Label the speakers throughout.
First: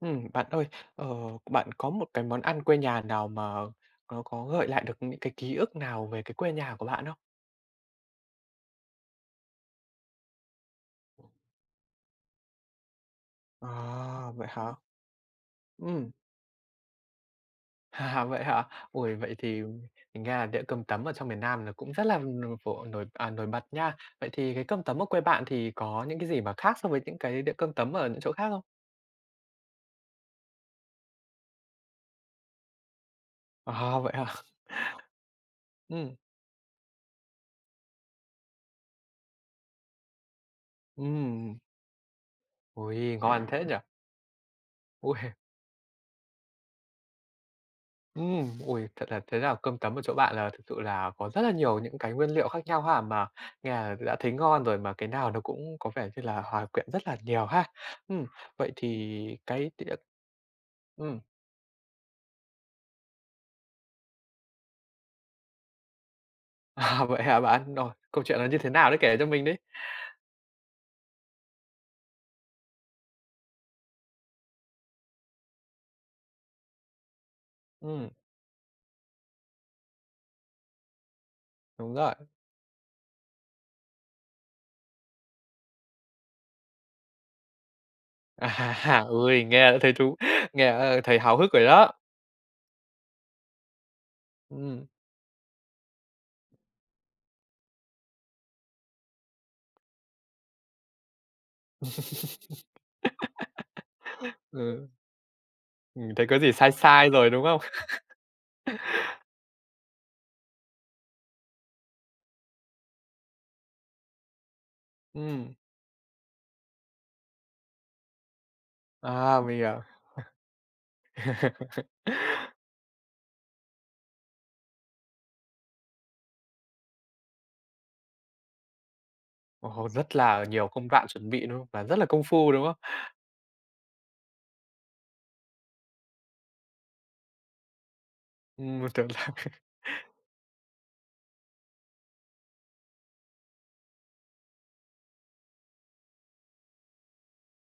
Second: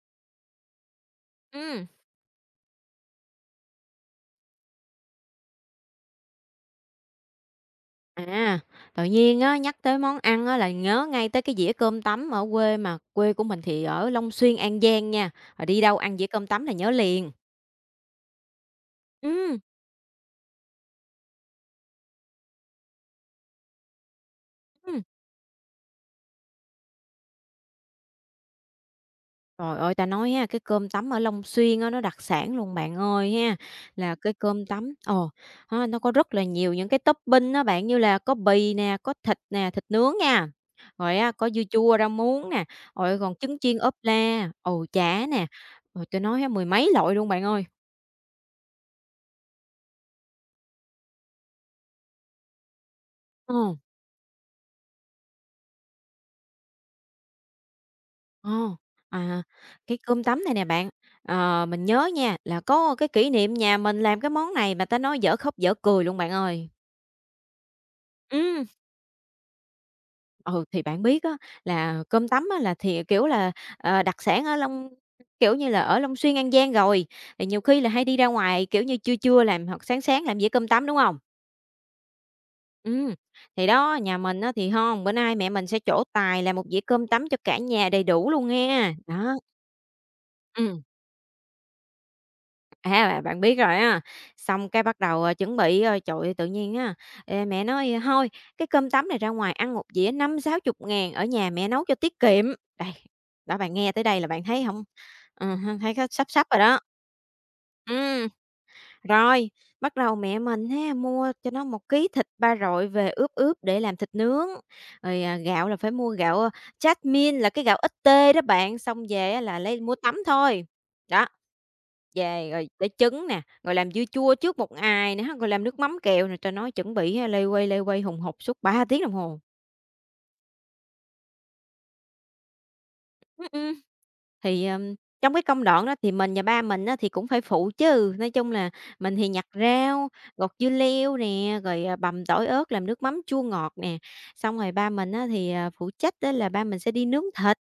Speaker 1: Bạn ơi, ờ, bạn
Speaker 2: Ừ,
Speaker 1: có một cái món ăn quê nhà nào mà nó có gợi lại được những cái ký ức nào về cái quê nhà của bạn không?
Speaker 2: à, tự nhiên á, nhắc tới món ăn á, là nhớ ngay tới cái dĩa cơm tấm ở quê mà quê của mình thì ở Long
Speaker 1: À, vậy
Speaker 2: Xuyên,
Speaker 1: hả?
Speaker 2: An Giang nha, rồi đi đâu
Speaker 1: Ừm,
Speaker 2: ăn dĩa cơm tấm là nhớ liền.
Speaker 1: à, vậy hả? Vậy
Speaker 2: Ừ,
Speaker 1: thì mình nghe là đĩa cơm tấm ở trong miền Nam là cũng rất là nổi, à, nổi bật nha. Vậy thì cái cơm
Speaker 2: ừm,
Speaker 1: tấm ở quê bạn thì có những cái gì mà khác so với những cái đĩa cơm tấm ở những chỗ khác không?
Speaker 2: trời ơi, ta nói ha, cái cơm tấm ở Long Xuyên á, nó đặc sản luôn bạn ơi ha,
Speaker 1: À, vậy
Speaker 2: là cái
Speaker 1: hả?
Speaker 2: cơm tấm ha, nó có
Speaker 1: Ừm,
Speaker 2: rất là nhiều những cái topping đó bạn, như là có bì nè, có thịt nè, thịt nướng nha, rồi á, có
Speaker 1: ừm,
Speaker 2: dưa chua, rau muống nè,
Speaker 1: ui
Speaker 2: rồi còn
Speaker 1: ngon
Speaker 2: trứng
Speaker 1: thế nhỉ?
Speaker 2: chiên ốp la,
Speaker 1: Ui.
Speaker 2: chả nè, rồi tôi nói á, mười mấy loại luôn bạn ơi.
Speaker 1: Ôi, thật là thế nào cơm tấm của chỗ bạn là thực sự là có rất là nhiều những cái nguyên liệu khác nhau ha, mà nghe
Speaker 2: Ờ.
Speaker 1: là đã thấy ngon rồi mà cái nào nó cũng có vẻ như là hòa quyện rất là nhiều ha. Ừm, vậy
Speaker 2: Ồ,
Speaker 1: thì
Speaker 2: à,
Speaker 1: cái đĩa.
Speaker 2: cái cơm tấm này nè bạn,
Speaker 1: ừm,
Speaker 2: mình nhớ nha, là có cái kỷ niệm nhà mình làm cái món này mà ta nói dở khóc dở cười luôn bạn ơi.
Speaker 1: à, vậy hả bạn? Rồi, câu chuyện nó như
Speaker 2: Ừm.
Speaker 1: thế nào đấy, kể cho mình đi?
Speaker 2: Ừ, thì bạn biết á, là cơm tấm á là thì, kiểu là, đặc sản ở kiểu như là, ở Long Xuyên, An Giang rồi, thì nhiều khi là hay
Speaker 1: Ừm,
Speaker 2: đi ra ngoài, kiểu như, trưa trưa làm hoặc sáng sáng làm dĩa cơm tấm, đúng không?
Speaker 1: đúng rồi.
Speaker 2: Ừ, thì đó, nhà mình á thì hông, bữa nay mẹ mình sẽ trổ tài làm một dĩa cơm tấm cho cả nhà đầy đủ luôn nghe,
Speaker 1: À,
Speaker 2: đó,
Speaker 1: ôi, nghe
Speaker 2: ừ.
Speaker 1: đã thấy háo hức rồi đó.
Speaker 2: À, bạn bạn biết rồi á, xong cái
Speaker 1: Ừm,
Speaker 2: bắt đầu, chuẩn bị, trời ơi, tự nhiên á, ê, mẹ nói: "Ờ, thôi, cái cơm tấm này ra ngoài ăn một dĩa năm sáu chục ngàn ở nhà mẹ nấu cho tiết kiệm." Đây, đó, bạn nghe tới đây là bạn thấy không,
Speaker 1: ừ,
Speaker 2: hưm, thấy có sắp
Speaker 1: thấy có
Speaker 2: sắp
Speaker 1: gì
Speaker 2: rồi
Speaker 1: sai
Speaker 2: đó.
Speaker 1: sai rồi, đúng không?
Speaker 2: Ừm. Rồi, bắt đầu mẹ mình ha, mua cho nó 1 kg thịt ba rọi về ướp ướp để làm thịt nướng, rồi,
Speaker 1: Ừm,
Speaker 2: gạo là phải mua gạo, jasmine là cái gạo ít tê đó bạn, xong về á
Speaker 1: à,
Speaker 2: là
Speaker 1: mình
Speaker 2: lấy
Speaker 1: hiểu.
Speaker 2: mua tấm thôi. Đó, về rồi để trứng nè, rồi làm dưa chua trước một ngày nữa rồi làm nước mắm kẹo nè, trời, nói chuẩn bị ha, loay hoay hùng hục suốt 3 tiếng đồng hồ.
Speaker 1: Ồ, rất là nhiều công đoạn chuẩn bị, đúng không? Và rất là công phu, đúng không?
Speaker 2: Ừm, ừm. Thì, trong cái công đoạn đó thì mình và ba mình á thì cũng phải phụ chứ, nói chung là
Speaker 1: Tưởng
Speaker 2: mình thì
Speaker 1: là
Speaker 2: nhặt rau, gọt dưa leo nè, rồi, bằm tỏi ớt làm nước mắm chua ngọt nè, xong rồi ba mình á thì, phụ trách đó là ba mình sẽ đi nướng thịt.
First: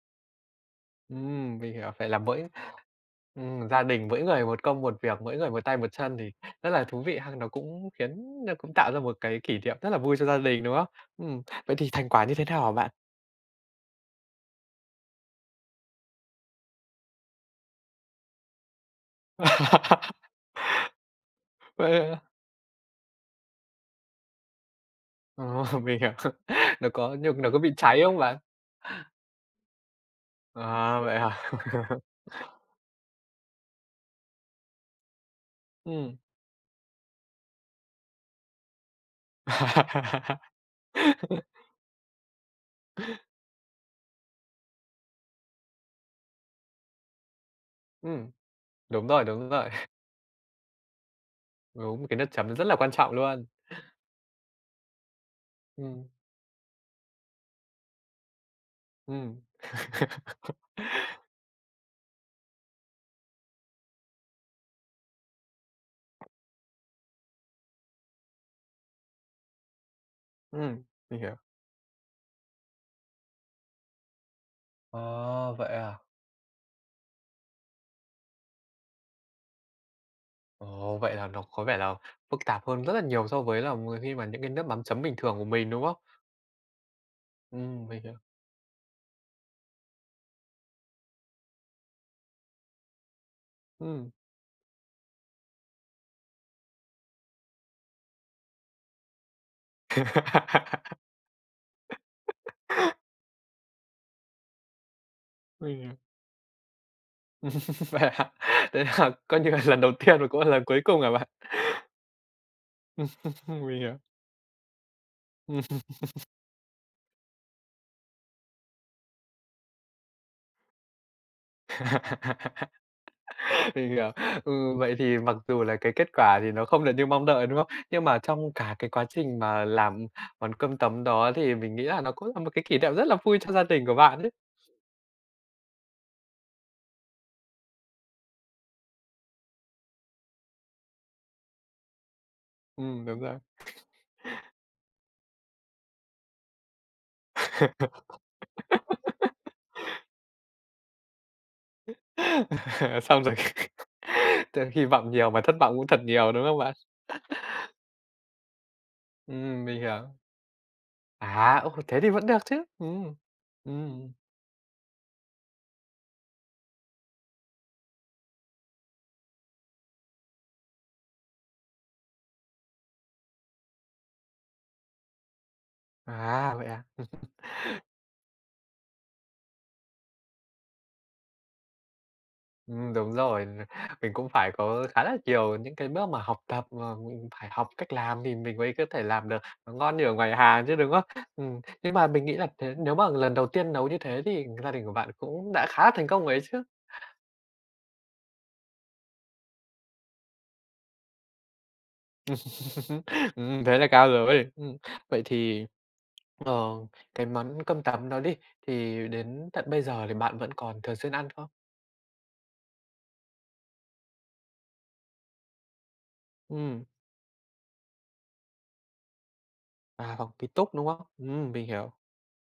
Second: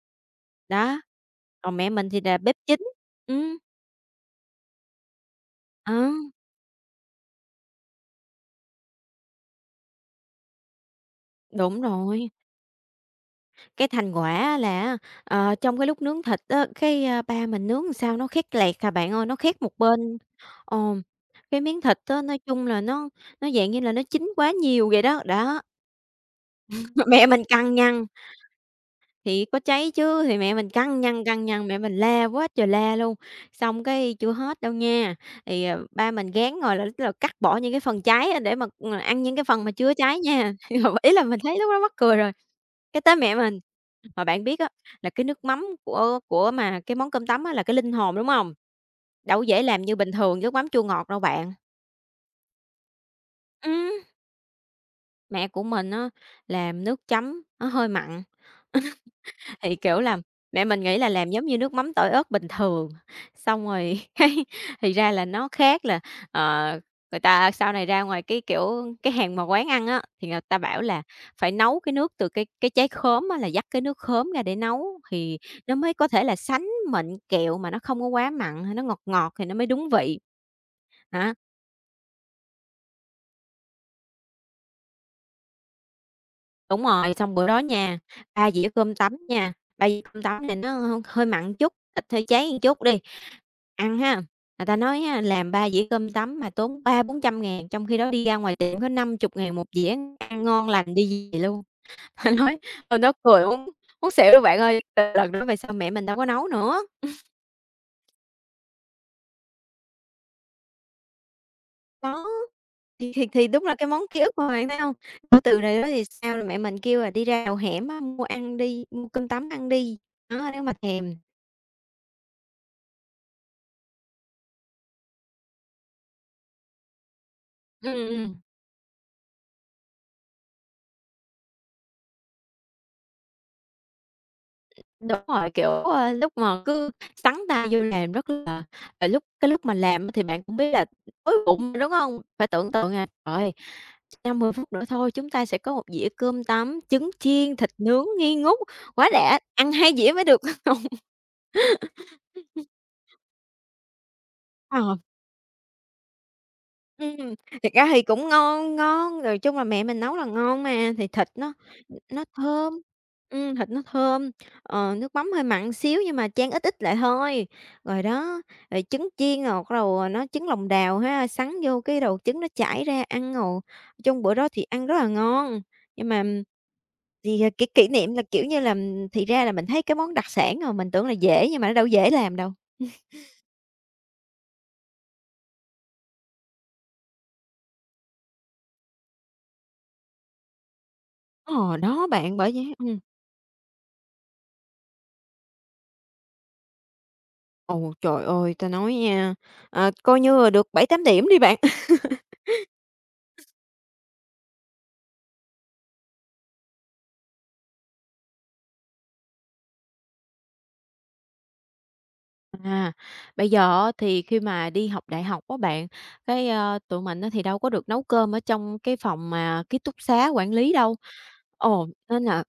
Speaker 2: Đó,
Speaker 1: mình
Speaker 2: còn mẹ
Speaker 1: hiểu,
Speaker 2: mình
Speaker 1: vậy là
Speaker 2: thì là
Speaker 1: mỗi
Speaker 2: bếp chính. Ừm,
Speaker 1: gia đình mỗi người một công một việc, mỗi người một tay một
Speaker 2: ờ,
Speaker 1: chân thì rất là thú vị ha. Nó cũng khiến nó cũng tạo ra một cái kỷ niệm rất là vui cho gia đình, đúng không? Vậy
Speaker 2: đúng
Speaker 1: thì thành quả
Speaker 2: rồi.
Speaker 1: như thế nào hả bạn?
Speaker 2: Cái thành quả á là trong cái lúc nướng thịt á, cái, ba mình nướng làm sao nó khét lẹt à bạn ơi, nó khét một bên. Ờ, cái miếng thịt
Speaker 1: Vậy à?
Speaker 2: á, nói chung là nó dạng như là nó chín quá nhiều vậy đó, đó.
Speaker 1: Ờ, mình hiểu. Nó có
Speaker 2: Mẹ
Speaker 1: nhưng
Speaker 2: mình
Speaker 1: nó có bị
Speaker 2: căng
Speaker 1: cháy
Speaker 2: nhăn,
Speaker 1: không bạn?
Speaker 2: thì có cháy chứ, thì mẹ mình
Speaker 1: À, vậy hả?
Speaker 2: căng nhăn, mẹ mình la quá trời la luôn. Xong cái chưa hết đâu nha, thì, ba
Speaker 1: Ừm.
Speaker 2: mình gán rồi là tức là cắt bỏ những cái phần cháy á để mà, ăn những cái phần mà chưa cháy nha. Ý là mình thấy lúc đó mắc cười rồi. Cái tới mẹ mình, mà bạn biết á, là cái nước mắm của mà cái món cơm tấm á là cái linh hồn, đúng
Speaker 1: Ừm,
Speaker 2: không?
Speaker 1: đúng rồi,
Speaker 2: Đâu có
Speaker 1: đúng
Speaker 2: dễ
Speaker 1: rồi.
Speaker 2: làm như bình thường nước mắm chua ngọt đâu bạn.
Speaker 1: Đúng, cái nước chấm nó rất là quan trọng luôn.
Speaker 2: Ừm, mẹ của mình
Speaker 1: Ừm,
Speaker 2: á làm nước chấm nó hơi mặn.
Speaker 1: ừm,
Speaker 2: Thì, kiểu là, mẹ mình nghĩ là làm giống như nước mắm tỏi ớt bình thường, xong rồi cái thì ra là nó khác là, ờ, người ta sau này ra ngoài cái, kiểu, cái hàng mà quán ăn á, thì người ta bảo
Speaker 1: ừm,
Speaker 2: là
Speaker 1: mình hiểu.
Speaker 2: phải nấu cái nước từ cái trái khóm á, là vắt cái nước khóm ra để nấu thì
Speaker 1: Ờ, vậy
Speaker 2: nó mới
Speaker 1: à?
Speaker 2: có thể là sánh mịn kẹo mà nó không có quá mặn hay nó ngọt ngọt thì nó mới đúng vị.
Speaker 1: Ồ, vậy là
Speaker 2: Hả?
Speaker 1: nó có vẻ là phức tạp hơn rất là nhiều so với là mười khi mà những cái nước mắm chấm bình thường của mình, đúng không?
Speaker 2: Đúng rồi, xong bữa đó nha,
Speaker 1: Mình hiểu,
Speaker 2: 3 dĩa cơm tấm nha, 3 dĩa cơm tấm này nó hơi hơi mặn chút, ít hơi cháy một chút đi. Ăn
Speaker 1: ừm.
Speaker 2: ha, người ta nói á làm 3 dĩa cơm tấm mà tốn ba bốn trăm ngàn trong khi đó đi ra ngoài tiệm có năm chục ngàn một dĩa, ăn ngon lành đi về luôn. Ta nói hôm đó cười muốn muốn xỉu luôn bạn ơi, từ lần đó về sau
Speaker 1: Mình
Speaker 2: mẹ
Speaker 1: hiểu.
Speaker 2: mình đâu có nấu nữa.
Speaker 1: Vậy à? Thế là coi như là lần đầu tiên và cũng là lần cuối cùng hả bạn?
Speaker 2: Đó, thì thì đúng
Speaker 1: Mình
Speaker 2: là cái
Speaker 1: hiểu.
Speaker 2: món ký ức mà bạn thấy không. Từ từ này đó thì sao là mẹ mình kêu là đi ra đầu hẻm á, mua ăn đi, mua cơm tấm ăn đi, đó, nếu mà thèm.
Speaker 1: Mình hiểu. Ừ, vậy thì mặc dù là cái kết quả thì nó không được như mong đợi, đúng không?
Speaker 2: Ừm,
Speaker 1: Nhưng mà
Speaker 2: ừm.
Speaker 1: trong cả cái quá trình mà làm món cơm tấm đó thì mình nghĩ là nó cũng là một cái kỷ niệm rất là vui cho gia đình của bạn đấy.
Speaker 2: Đúng rồi, kiểu, lúc mà cứ sắn tay vô làm rất là lúc lúc mà làm á thì bạn cũng biết là đói bụng, đúng hông? Phải tưởng tượng à,
Speaker 1: Đúng
Speaker 2: trời
Speaker 1: rồi.
Speaker 2: ơi, 5-10 phút nữa thôi chúng ta sẽ có một dĩa cơm tấm, trứng chiên, thịt nướng nghi ngút, quá đã, ăn 2 dĩa mới được.
Speaker 1: Xong rồi từ khi
Speaker 2: Ờ.
Speaker 1: vọng nhiều mà thất vọng cũng thật nhiều, đúng không bạn?
Speaker 2: Ừm, thiệt ra thì cũng ngon ngon, rồi chung là
Speaker 1: Mình
Speaker 2: mẹ mình nấu
Speaker 1: hiểu.
Speaker 2: là ngon mà, thì thịt nó
Speaker 1: À, ô, thế thì
Speaker 2: nó
Speaker 1: vẫn được chứ.
Speaker 2: thơm,
Speaker 1: Ừm.
Speaker 2: thịt nó
Speaker 1: Ừm.
Speaker 2: thơm, nước mắm hơi mặn xíu nhưng mà chan ít ít lại thôi. Rồi đó, rồi trứng chiên rồi bắt đầu, nó trứng lòng đào ha, sắn vô cái đầu trứng nó chảy ra ăn rồi chung bữa đó thì ăn rất là ngon. Nhưng mà
Speaker 1: À, vậy à?
Speaker 2: thì, kỷ kỷ niệm là, kiểu như là, thì ra là mình thấy cái món đặc sản rồi mình tưởng là dễ nhưng mà nó đâu dễ làm đâu.
Speaker 1: Đúng rồi, mình cũng phải có khá là nhiều những cái bước mà học tập mà mình phải học cách làm thì mình mới có thể làm được nó ngon như ở ngoài hàng chứ, đúng không?
Speaker 2: Ờ,
Speaker 1: Nhưng
Speaker 2: đó
Speaker 1: mà mình nghĩ
Speaker 2: bạn,
Speaker 1: là
Speaker 2: bởi vậy
Speaker 1: thế nếu
Speaker 2: ừm.
Speaker 1: mà lần đầu tiên nấu như thế thì gia đình của bạn cũng đã khá là thành công ấy chứ?
Speaker 2: Ồ, trời ơi, ta nói nha, coi như là được 7 8 điểm đi bạn.
Speaker 1: Thế là cao rồi. Vậy thì, ờ, cái món cơm tấm đó đi, thì đến tận bây giờ thì bạn vẫn còn thường xuyên ăn không?
Speaker 2: À, bây giờ á thì khi mà đi học đại học á bạn, cái,
Speaker 1: Ừm,
Speaker 2: tụi mình á thì đâu có được nấu cơm ở trong cái phòng mà ký túc
Speaker 1: à,
Speaker 2: xá
Speaker 1: hoặc ký
Speaker 2: quản lý
Speaker 1: túc, đúng
Speaker 2: đâu.
Speaker 1: không? Mình
Speaker 2: Ồ,
Speaker 1: hiểu.
Speaker 2: nên là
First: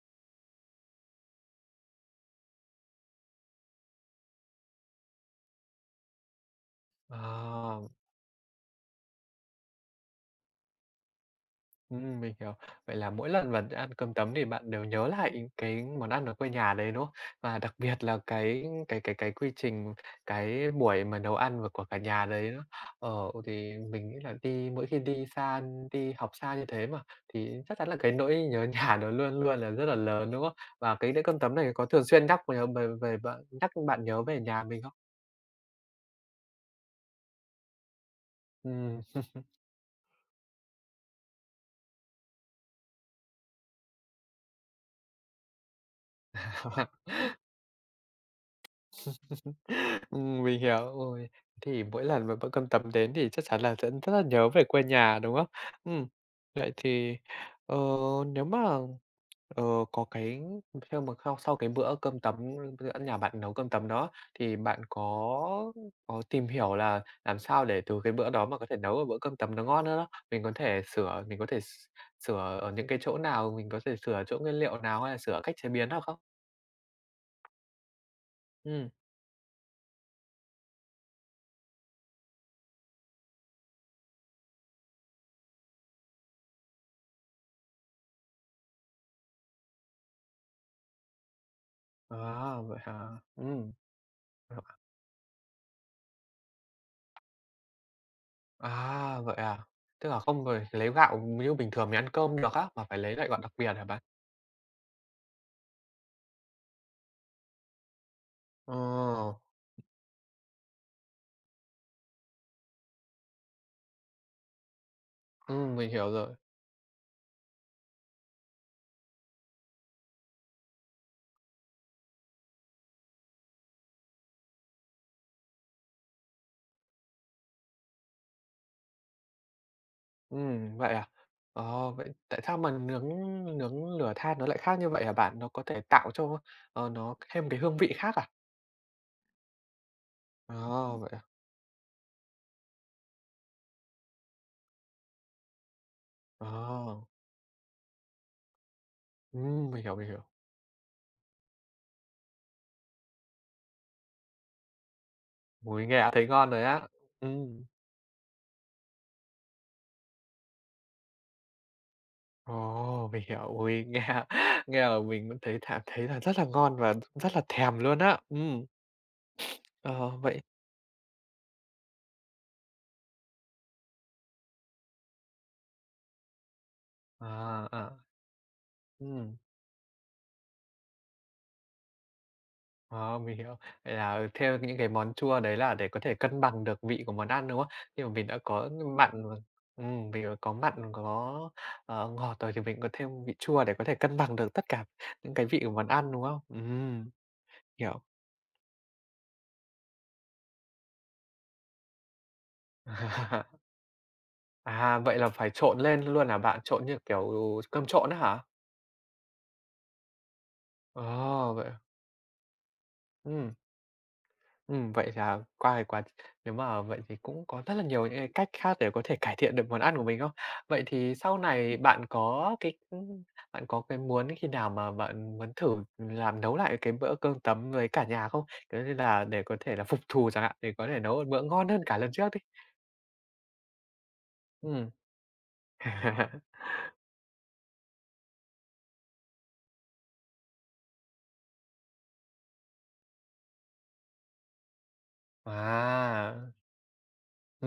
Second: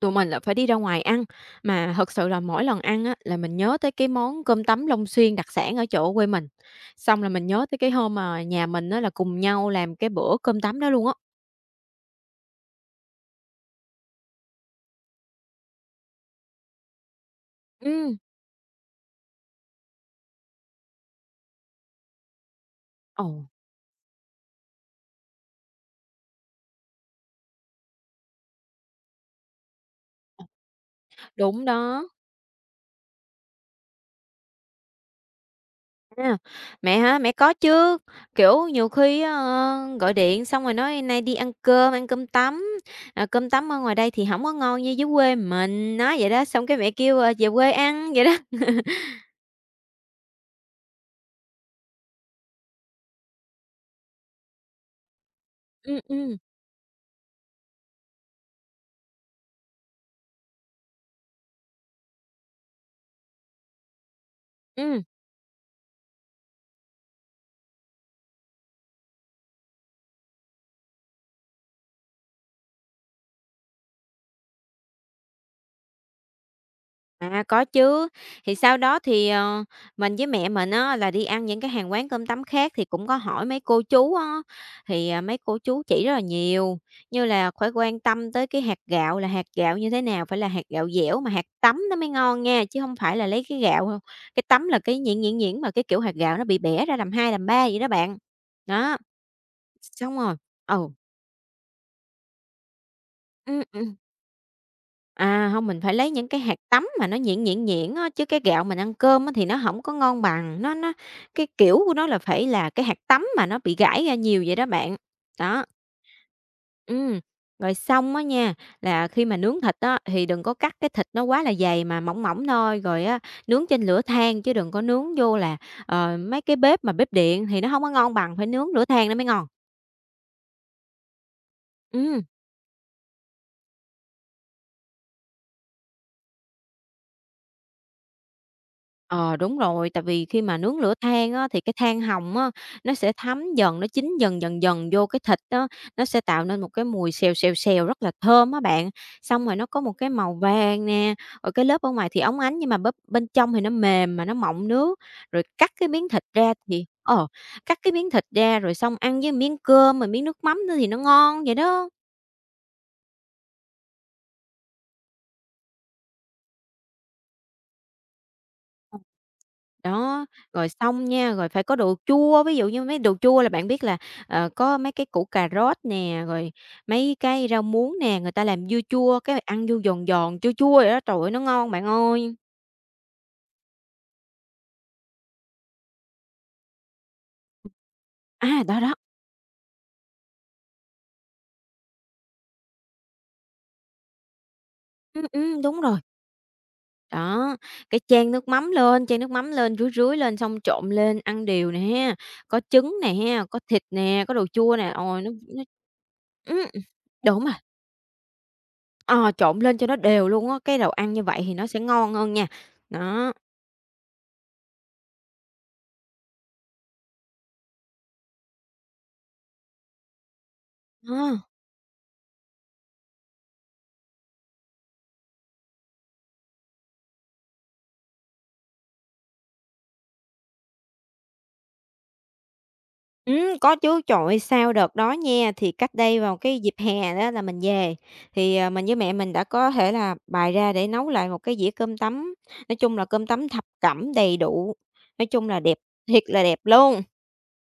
Speaker 2: tụi mình là phải đi ra ngoài ăn, mà thật sự là mỗi lần ăn á là mình nhớ tới cái món cơm tấm Long Xuyên đặc sản ở chỗ quê mình. Xong là mình nhớ tới
Speaker 1: À.
Speaker 2: cái hôm mà nhà mình á là cùng nhau làm cái bữa cơm tấm đó luôn á.
Speaker 1: Mình hiểu. Vậy là mỗi lần mà ăn cơm tấm thì bạn đều nhớ lại cái món ăn ở quê nhà đấy, đúng không? Và đặc biệt
Speaker 2: Ừ.
Speaker 1: là cái quy trình, cái buổi mà nấu ăn và của cả nhà đấy đó.
Speaker 2: Ồ.
Speaker 1: Ờ, thì mình nghĩ là mỗi khi đi xa đi học xa như thế mà, thì chắc chắn là cái nỗi nhớ nhà nó luôn luôn là rất là lớn, đúng không? Và cái đĩa cơm tấm
Speaker 2: Đúng
Speaker 1: này có thường
Speaker 2: đó.
Speaker 1: xuyên nhắc nhớ về về bạn nhắc bạn nhớ về nhà mình không?
Speaker 2: À, mẹ hả? Mẹ có chứ, kiểu, nhiều
Speaker 1: Ừm.
Speaker 2: khi á, gọi điện xong rồi nói nay đi ăn cơm tấm, cơm tấm ở ngoài đây thì không có ngon như dưới quê mình, nói vậy đó, xong cái mẹ kêu, về quê ăn vậy đó.
Speaker 1: Mình hiểu, ôi, thì mỗi lần mà bữa cơm tấm đến thì chắc chắn là sẽ rất là nhớ về quê nhà, đúng không?
Speaker 2: Ừm,
Speaker 1: Ừm,
Speaker 2: ừm,
Speaker 1: vậy thì, ờ, nếu mà, ờ, có cái khi mà khao sau cái bữa cơm tấm bữa nhà bạn nấu cơm tấm đó, thì bạn
Speaker 2: ừm.
Speaker 1: có tìm hiểu là làm sao để từ cái bữa đó mà có thể nấu được bữa cơm tấm nó ngon hơn đó. Mình có thể sửa mình có thể sửa ở những cái chỗ nào, mình có thể sửa chỗ nguyên liệu nào hay là sửa cách chế biến nào không?
Speaker 2: À, có chứ. Thì sau
Speaker 1: Ừ.
Speaker 2: đó thì, mình với mẹ mình á là đi ăn những cái hàng quán cơm tấm khác thì cũng có hỏi mấy cô chú á, thì, mấy cô chú chỉ rất là nhiều, như là phải quan tâm tới cái hạt gạo là hạt gạo như thế nào, phải là hạt gạo dẻo mà hạt tấm nó mới ngon
Speaker 1: À,
Speaker 2: nha,
Speaker 1: vậy
Speaker 2: chứ không
Speaker 1: hả?
Speaker 2: phải là lấy cái
Speaker 1: Ừm.
Speaker 2: gạo hông cái tấm là cái nhuyễn, nhuyễn, nhuyễn mà cái kiểu hạt gạo nó bị bẻ ra làm 2 làm 3 vậy đó bạn. Đó,
Speaker 1: À, vậy à? Tức
Speaker 2: xong
Speaker 1: là
Speaker 2: rồi
Speaker 1: không phải
Speaker 2: ừ,
Speaker 1: lấy gạo như bình thường mình ăn cơm được á, mà phải lấy loại gạo đặc biệt hả
Speaker 2: ừm.
Speaker 1: bạn?
Speaker 2: À, không mình phải lấy những cái hạt tấm mà nó nhuyễn, nhuyễn, nhuyễn á, chứ cái gạo
Speaker 1: Ờ,
Speaker 2: mình ăn cơm á thì nó không có ngon bằng, nó cái kiểu của nó là phải là cái hạt tấm mà nó bị gãi ra nhiều vậy đó bạn. Đó.
Speaker 1: mình hiểu rồi.
Speaker 2: Ừm, rồi xong á nha, là khi mà nướng thịt á thì đừng có cắt cái thịt nó quá là dày mà mỏng mỏng thôi, rồi á nướng trên lửa than chứ đừng có nướng vô là, mấy cái bếp mà bếp điện thì nó không có ngon bằng, phải nướng lửa than nó mới ngon.
Speaker 1: Vậy à? Ờ, vậy
Speaker 2: Ừm.
Speaker 1: tại sao mà nướng nướng lửa than nó lại khác như vậy hả bạn? Nó có thể tạo cho, ờ, nó thêm cái hương vị khác à?
Speaker 2: Ờ, đúng rồi, tại vì khi mà nướng lửa
Speaker 1: Ờ, vậy à?
Speaker 2: than á, thì cái than hồng á, nó sẽ thấm dần, nó chín dần dần dần vô cái thịt á, nó sẽ tạo nên một cái
Speaker 1: Ờ,
Speaker 2: mùi xèo xèo xèo rất là thơm á bạn. Xong rồi nó có
Speaker 1: mình
Speaker 2: một
Speaker 1: hiểu, mình
Speaker 2: cái
Speaker 1: hiểu.
Speaker 2: màu vàng nè, rồi cái lớp ở ngoài thì óng ánh nhưng mà bắp bên trong thì nó mềm mà nó mọng nước. Rồi cắt
Speaker 1: Ôi,
Speaker 2: cái
Speaker 1: nghe
Speaker 2: miếng
Speaker 1: đã
Speaker 2: thịt
Speaker 1: thấy ngon
Speaker 2: ra
Speaker 1: rồi á.
Speaker 2: thì
Speaker 1: Ừm.
Speaker 2: cắt cái miếng thịt ra rồi xong ăn với miếng cơm, rồi miếng nước mắm nữa thì nó ngon vậy đó.
Speaker 1: Ồ, mình hiểu. Ôi, nghe nghe là mình cũng thấy thấy là rất là ngon và rất là thèm luôn á.
Speaker 2: Ờ.
Speaker 1: Ờ,
Speaker 2: Đó,
Speaker 1: vậy
Speaker 2: rồi xong nha, rồi phải có đồ chua, ví dụ như mấy đồ chua là bạn biết là, có mấy cái củ cà rốt nè, rồi mấy cái rau
Speaker 1: à,
Speaker 2: muống
Speaker 1: à.
Speaker 2: nè, người ta làm dưa chua,
Speaker 1: Ừm,
Speaker 2: cái ăn vô giòn giòn, chua chua vậy đó, trời ơi, nó ngon bạn ơi.
Speaker 1: ờ, mình hiểu. Vậy là theo những cái món chua đấy là để có thể cân bằng được vị của món ăn, đúng không? Nhưng mà mình đã
Speaker 2: À,
Speaker 1: có
Speaker 2: đó, đó,
Speaker 1: mặn rồi. Vì có mặn, có, ngọt rồi thì mình có thêm vị chua để có thể cân bằng được tất cả những cái vị của
Speaker 2: đúng
Speaker 1: món
Speaker 2: rồi,
Speaker 1: ăn, đúng không?
Speaker 2: đó, cái
Speaker 1: Hiểu.
Speaker 2: chan nước mắm lên, chan nước mắm lên, rưới rưới lên xong trộn lên ăn đều nè ha, có trứng nè ha, có thịt nè, có đồ chua nè,
Speaker 1: À, vậy
Speaker 2: ôi
Speaker 1: là
Speaker 2: nó
Speaker 1: phải
Speaker 2: nó
Speaker 1: trộn lên luôn hả
Speaker 2: ừm,
Speaker 1: bạn? Trộn như kiểu
Speaker 2: đúng rồi.
Speaker 1: cơm trộn á hả?
Speaker 2: Ờ, trộn lên cho nó đều luôn á, cái đồ ăn như vậy
Speaker 1: Ờ,
Speaker 2: thì
Speaker 1: vậy
Speaker 2: nó
Speaker 1: à?
Speaker 2: sẽ ngon hơn nha. Đó,
Speaker 1: Ừm. Vậy thì, à, qua cái quá nếu mà vậy thì cũng có rất là nhiều những cái cách khác để có thể cải thiện được món ăn của mình không? Vậy
Speaker 2: ờ,
Speaker 1: thì sau này bạn có cái muốn khi nào mà bạn muốn thử làm nấu lại cái bữa cơm tấm với cả nhà không? Kiểu như là, để có thể là phục thù chẳng hạn, để có thể nấu một bữa ngon hơn cả lần trước đi.
Speaker 2: có chứ, trời ơi, sau
Speaker 1: Ừm.
Speaker 2: đợt đó nha, thì cách đây vào cái dịp hè đó là mình về, thì, mình với mẹ mình đã có thể là bày ra để nấu lại một cái dĩa cơm tấm, nói chung là cơm tấm thập cẩm đầy đủ, nói chung là đẹp thiệt
Speaker 1: À,
Speaker 2: là đẹp luôn.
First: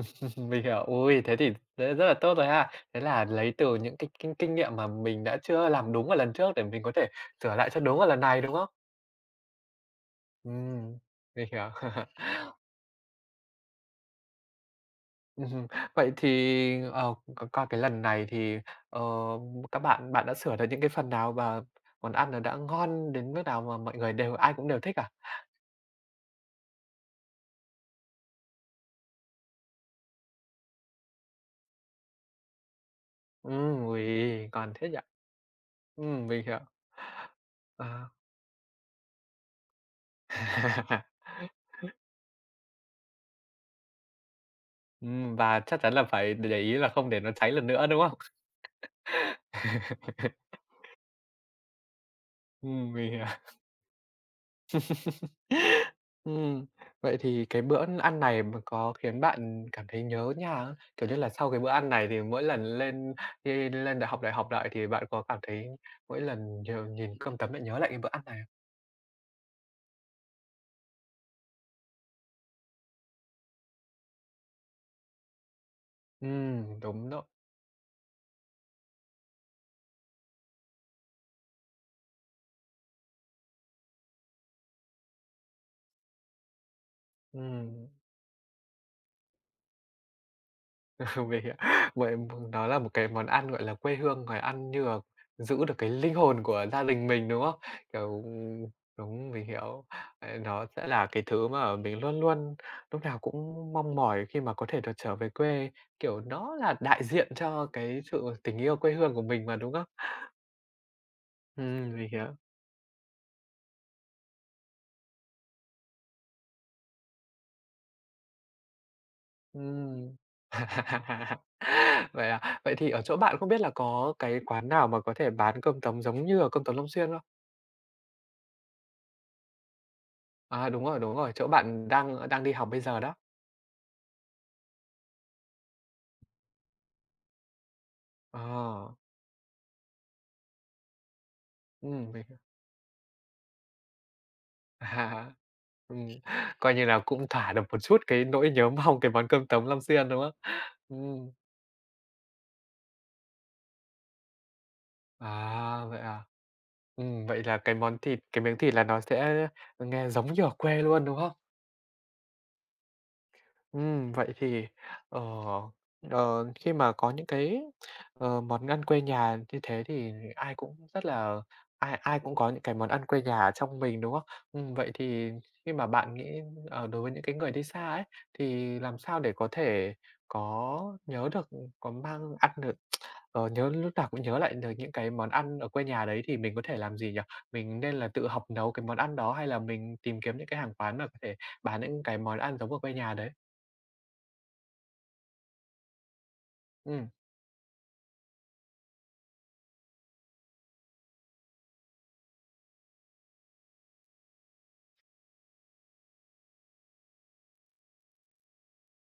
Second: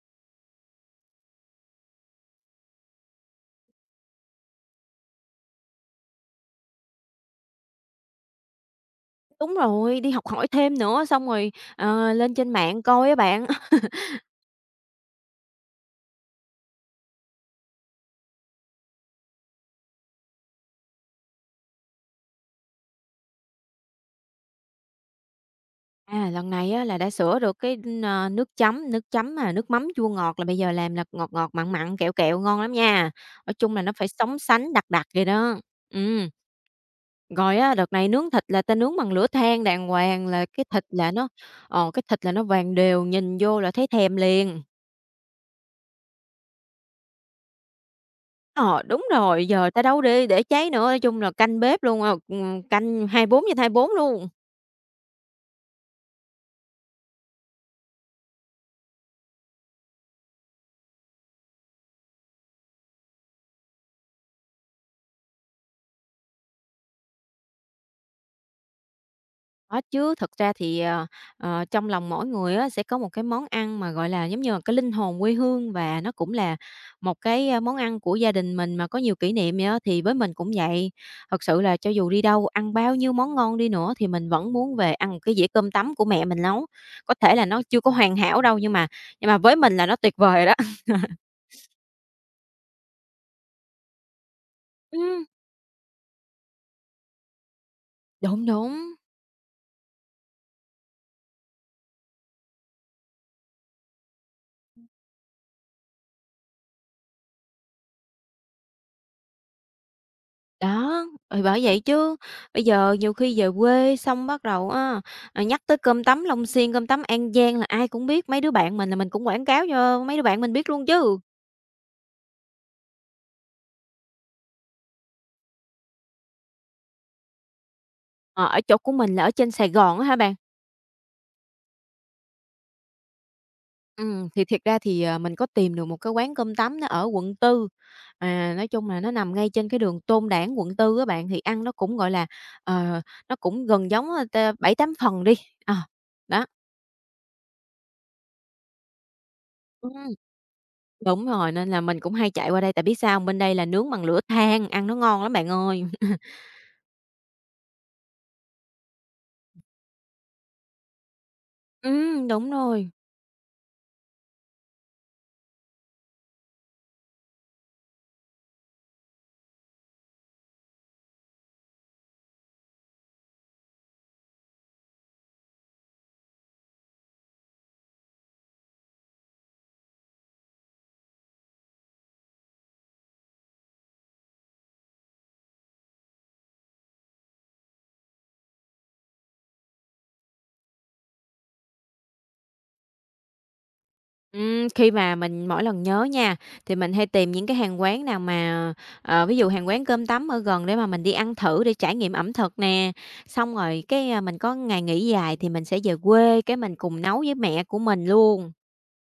Speaker 1: mình hiểu. Ôi, thế thì thế rất là tốt rồi ha. Thế là lấy từ những cái kinh kinh nghiệm mà mình đã chưa làm đúng ở lần trước để mình có thể sửa lại cho đúng ở lần này, đúng không?
Speaker 2: Đúng rồi, đi học hỏi thêm
Speaker 1: Ừm,
Speaker 2: nữa, xong
Speaker 1: mình
Speaker 2: rồi,
Speaker 1: hiểu.
Speaker 2: lên trên mạng coi á bạn.
Speaker 1: Ừm, vậy thì, ờ, c qua cái lần này thì, ờ, các bạn bạn đã sửa được những cái phần nào và món ăn nó đã ngon đến mức nào mà mọi người đều ai cũng đều thích à?
Speaker 2: À, lần này á là đã sửa được cái, nước chấm mà nước mắm chua ngọt là bây giờ làm là ngọt ngọt, mặn mặn, kẹo kẹo, ngon lắm nha. Nói chung là nó
Speaker 1: Ôi,
Speaker 2: phải sống
Speaker 1: ngon
Speaker 2: sánh, đặc
Speaker 1: thế nhỉ?
Speaker 2: đặc vậy đó. Ừm.
Speaker 1: Mình hiểu.
Speaker 2: Rồi á, đợt này
Speaker 1: Ờ.
Speaker 2: nướng thịt là ta nướng bằng lửa than đàng hoàng là cái thịt là nó vàng đều, nhìn vô là thấy thèm liền.
Speaker 1: Và chắc chắn là phải để ý là không để nó cháy lần nữa, đúng không?
Speaker 2: Ờ, đúng rồi, giờ ta đâu đi để cháy nữa, nói chung là canh bếp luôn, canh
Speaker 1: Mình hiểu.
Speaker 2: 24 bốn trên 24 luôn.
Speaker 1: Ừm, vậy thì cái bữa ăn này mà có khiến bạn cảm thấy nhớ nhà không? Kiểu như là, sau cái bữa ăn này thì mỗi lần đi lên đại học lại thì bạn có cảm thấy mỗi lần nhìn cơm tấm lại nhớ lại cái bữa ăn này không?
Speaker 2: Có chứ, thật ra thì, trong lòng mỗi người á sẽ có một cái món ăn mà, gọi là, giống như là cái linh hồn quê hương và nó cũng là
Speaker 1: Đúng
Speaker 2: một
Speaker 1: đó,
Speaker 2: cái, món ăn của gia đình mình mà có nhiều kỷ niệm vậy á, thì với mình cũng vậy. Thật sự là cho dù đi đâu, ăn bao nhiêu món ngon đi nữa thì mình vẫn muốn về ăn một cái dĩa cơm tấm của mẹ mình nấu. Có thể là nó chưa
Speaker 1: ừm.
Speaker 2: có hoàn hảo đâu nhưng mà với mình là nó tuyệt vời rồi đó.
Speaker 1: Mình hiểu. Vậy nó là một cái món ăn, gọi là, quê hương, rồi ăn như là
Speaker 2: Ừm,
Speaker 1: giữ được cái linh hồn của gia đình mình, đúng không? Kiểu
Speaker 2: đúng, đúng.
Speaker 1: đúng, mình hiểu. Ờ, nó sẽ là cái thứ mà mình luôn luôn lúc nào cũng mong mỏi khi mà có thể được trở về quê, kiểu, nó là đại diện cho cái sự tình yêu quê hương của mình mà, đúng không?
Speaker 2: Đó, thì bởi vậy
Speaker 1: Mình
Speaker 2: chứ,
Speaker 1: hiểu.
Speaker 2: bây giờ nhiều khi về quê xong bắt đầu á, à, nhắc tới cơm tấm Long Xuyên, cơm tấm An Giang là ai cũng biết, mấy đứa bạn mình là mình cũng quảng cáo cho
Speaker 1: Ừm.
Speaker 2: mấy đứa bạn mình biết luôn chứ.
Speaker 1: Vậy à? Vậy thì ở chỗ bạn không biết là có cái quán nào mà có thể bán cơm tấm giống như ở cơm tấm Long Xuyên không?
Speaker 2: Ờ, ở chỗ của mình là ở trên Sài Gòn á hả bạn?
Speaker 1: À, đúng rồi, chỗ bạn đang đang đi học bây giờ đó.
Speaker 2: Thì thiệt ra thì, mình có tìm được một cái quán cơm tấm nó ở quận Tư
Speaker 1: Ờ,
Speaker 2: à, nói chung là nó nằm ngay trên cái đường Tôn Đản, quận Tư các bạn, thì ăn nó cũng, gọi là,
Speaker 1: mình
Speaker 2: ờ, nó cũng gần giống,
Speaker 1: à,
Speaker 2: 7-8 phần đi, ờ,
Speaker 1: ừm,
Speaker 2: đó.
Speaker 1: coi như là cũng thỏa được một chút cái nỗi nhớ mong cái món cơm tấm Long
Speaker 2: Ừm.
Speaker 1: Xuyên, đúng không?
Speaker 2: Đúng
Speaker 1: Ừm,
Speaker 2: rồi, nên là mình cũng hay chạy qua đây, tại biết sao hông? Bên đây là nướng bằng lửa than, ăn nó ngon lắm bạn ơi.
Speaker 1: à? Vậy là cái miếng thịt là nó sẽ nghe giống như ở quê luôn, đúng không?
Speaker 2: Đúng rồi.
Speaker 1: Vậy thì, ờ, khi mà có những cái, món ăn quê nhà như thế thì ai ai cũng có những cái món ăn quê nhà ở trong mình, đúng không? Vậy thì khi mà bạn nghĩ, đối với những cái người đi xa ấy, thì làm sao để có thể có nhớ được, có mang ăn được ờ, nhớ lúc nào cũng nhớ lại được những cái món ăn ở quê nhà đấy thì mình có thể làm gì nhỉ? Mình nên là tự học nấu cái món ăn đó hay là mình tìm kiếm những cái hàng quán mà có thể bán những cái món ăn giống ở quê nhà đấy?
Speaker 2: Khi mà mình mỗi lần nhớ nha, thì mình hay
Speaker 1: Ừm.
Speaker 2: tìm những cái hàng quán nào mà, ví dụ hàng quán cơm tấm ở gần để mà mình đi ăn thử để trải nghiệm ẩm thực nè. Xong rồi cái, mình có ngày nghỉ dài thì mình sẽ về quê, cái mình cùng nấu với mẹ của mình luôn.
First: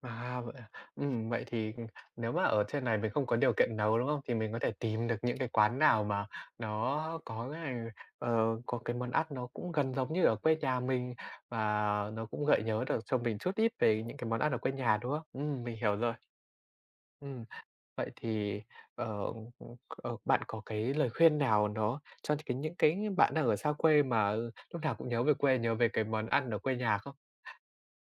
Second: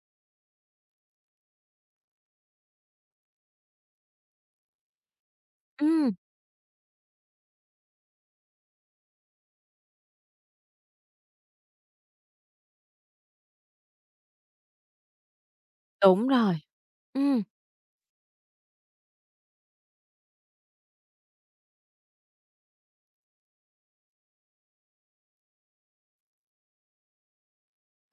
Speaker 1: À? Vậy thì, nếu mà ở trên này mình không có điều kiện nấu, đúng không? Thì mình có thể tìm được những cái quán nào
Speaker 2: Ừm,
Speaker 1: mà nó có cái, ờ, có cái món ăn nó cũng gần giống như ở quê nhà mình và nó cũng gợi nhớ được cho mình chút ít về những cái món ăn ở quê nhà, đúng không? Mình hiểu rồi.
Speaker 2: đúng rồi. Ừm.
Speaker 1: Ừm, vậy thì, ờ, bạn có cái lời khuyên nào nó cho cái những cái bạn đang ở xa quê mà lúc nào cũng nhớ về quê, nhớ về cái món ăn ở quê nhà không?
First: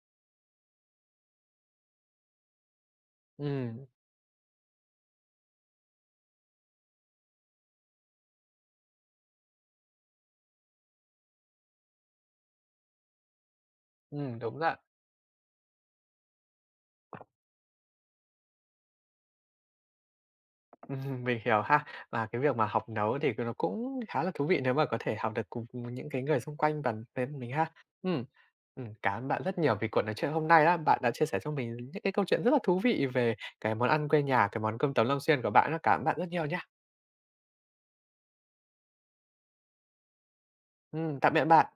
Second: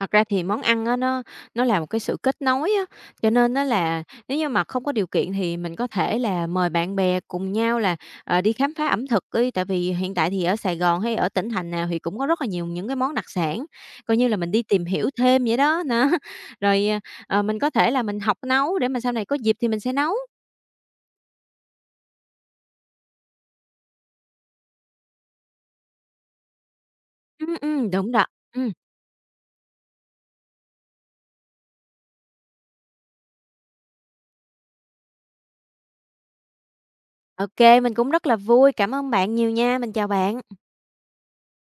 Speaker 2: Thật ra thì món ăn á, nó là một cái sự kết nối á, cho nên á
Speaker 1: Ừm,
Speaker 2: là nếu như mà không có điều kiện thì mình có thể là mời bạn bè cùng nhau là, đi khám phá ẩm thực đi. Tại vì hiện tại thì ở Sài Gòn hay ở tỉnh thành nào thì cũng có rất là nhiều những cái món đặc sản, coi như là mình
Speaker 1: đúng
Speaker 2: đi
Speaker 1: ra.
Speaker 2: tìm hiểu thêm vậy đó, nó. Rồi, mình có thể là mình học nấu để mà sau này có dịp thì mình sẽ nấu.
Speaker 1: Mình hiểu ha. Và cái việc mà học nấu thì nó cũng khá là thú vị nếu mà có thể học được cùng những cái người xung quanh bàn bên mình ha.
Speaker 2: Đúng
Speaker 1: Ừm,
Speaker 2: đó. Ừm,
Speaker 1: cảm ơn bạn rất nhiều vì cuộc nói chuyện hôm nay á. Bạn đã chia sẻ cho mình những cái câu chuyện rất là thú vị về cái món ăn quê nhà, cái món cơm tấm Long Xuyên của bạn á. Cảm ơn bạn rất nhiều nha.
Speaker 2: ô mình cũng rất là vui, cảm ơn bạn nhiều nha, mình chào bạn.
Speaker 1: Tạm biệt bạn.